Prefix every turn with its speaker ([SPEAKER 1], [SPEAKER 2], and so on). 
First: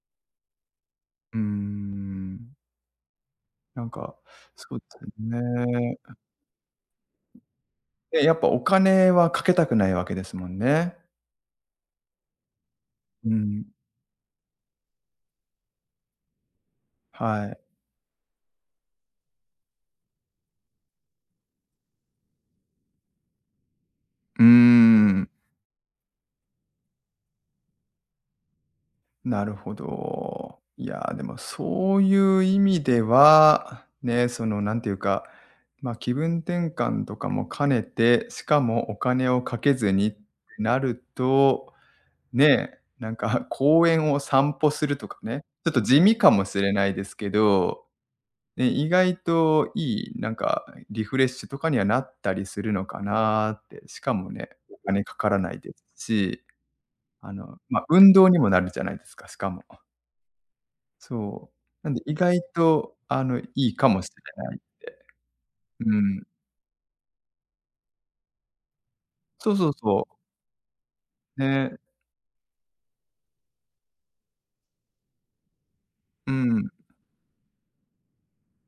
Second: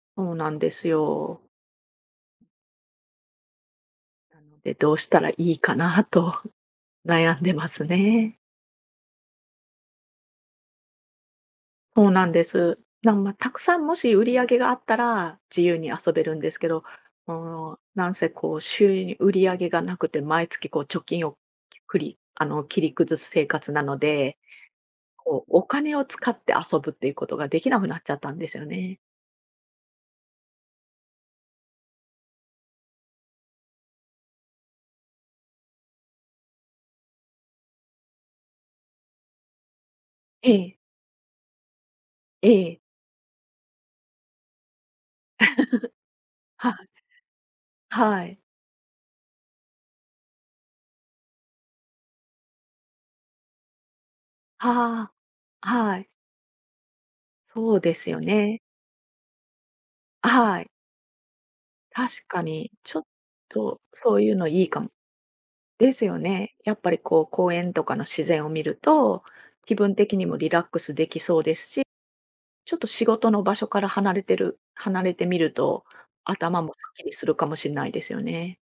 [SPEAKER 1] おうなんです
[SPEAKER 2] うー
[SPEAKER 1] よ。
[SPEAKER 2] ん。なんか、
[SPEAKER 1] で、
[SPEAKER 2] そう
[SPEAKER 1] どう
[SPEAKER 2] す
[SPEAKER 1] したらいいか
[SPEAKER 2] ね。
[SPEAKER 1] なと、悩んでます
[SPEAKER 2] え、や
[SPEAKER 1] ね。
[SPEAKER 2] っぱお金はかけたくないわけですもんね。
[SPEAKER 1] ほうなんです。なん、
[SPEAKER 2] う
[SPEAKER 1] ま、たく
[SPEAKER 2] ん。
[SPEAKER 1] さんもし売り上げがあったら、自由に遊べるんですけど、
[SPEAKER 2] はい。
[SPEAKER 1] もう、なんせこう、収入売り上げが無くて、毎月こう、貯金をくりあの、切り崩す生活なので、
[SPEAKER 2] うーん。
[SPEAKER 1] こう、お金を使って遊ぶっていうことが出来なくなっちゃったんですよね。
[SPEAKER 2] なるほど。いや、でもそういう意味では、ね、そのなんていうか、ま、気分転換とかも兼ねて、しかも、お金をかけずに、
[SPEAKER 1] え
[SPEAKER 2] な
[SPEAKER 1] え。
[SPEAKER 2] ると、
[SPEAKER 1] え
[SPEAKER 2] ね、
[SPEAKER 1] え。
[SPEAKER 2] なんか公園を散歩するとかね、ちょっと地味かも し
[SPEAKER 1] は
[SPEAKER 2] れな
[SPEAKER 1] い。
[SPEAKER 2] いですけど。
[SPEAKER 1] はい。
[SPEAKER 2] ね、意外といい、なんかリフレッシュとかにはなったりするのかなって、しかもね、お金
[SPEAKER 1] は
[SPEAKER 2] かからない
[SPEAKER 1] あ、
[SPEAKER 2] で
[SPEAKER 1] はい。
[SPEAKER 2] し。あの、
[SPEAKER 1] そう
[SPEAKER 2] ま、
[SPEAKER 1] です
[SPEAKER 2] 運
[SPEAKER 1] よ
[SPEAKER 2] 動にも
[SPEAKER 1] ね。
[SPEAKER 2] なるじゃないですか、しかも。
[SPEAKER 1] あ、はい。
[SPEAKER 2] そう、なんで、意
[SPEAKER 1] 確
[SPEAKER 2] 外
[SPEAKER 1] かに、ち
[SPEAKER 2] と、
[SPEAKER 1] ょっ
[SPEAKER 2] あの、いい
[SPEAKER 1] と
[SPEAKER 2] かもし
[SPEAKER 1] そういう
[SPEAKER 2] れ
[SPEAKER 1] の
[SPEAKER 2] ないんで。
[SPEAKER 1] いいかも。で
[SPEAKER 2] う
[SPEAKER 1] すよ
[SPEAKER 2] ん。
[SPEAKER 1] ね。やっぱりこう、公園とかの自然を見ると、
[SPEAKER 2] そうそう
[SPEAKER 1] 気分
[SPEAKER 2] そう。
[SPEAKER 1] 的にもリラックス出来そうです
[SPEAKER 2] ね。
[SPEAKER 1] し、ちょっと仕事の場所から離れてる離れてみると、
[SPEAKER 2] う
[SPEAKER 1] 頭
[SPEAKER 2] ん。
[SPEAKER 1] もすっきりするかもしんないですよね。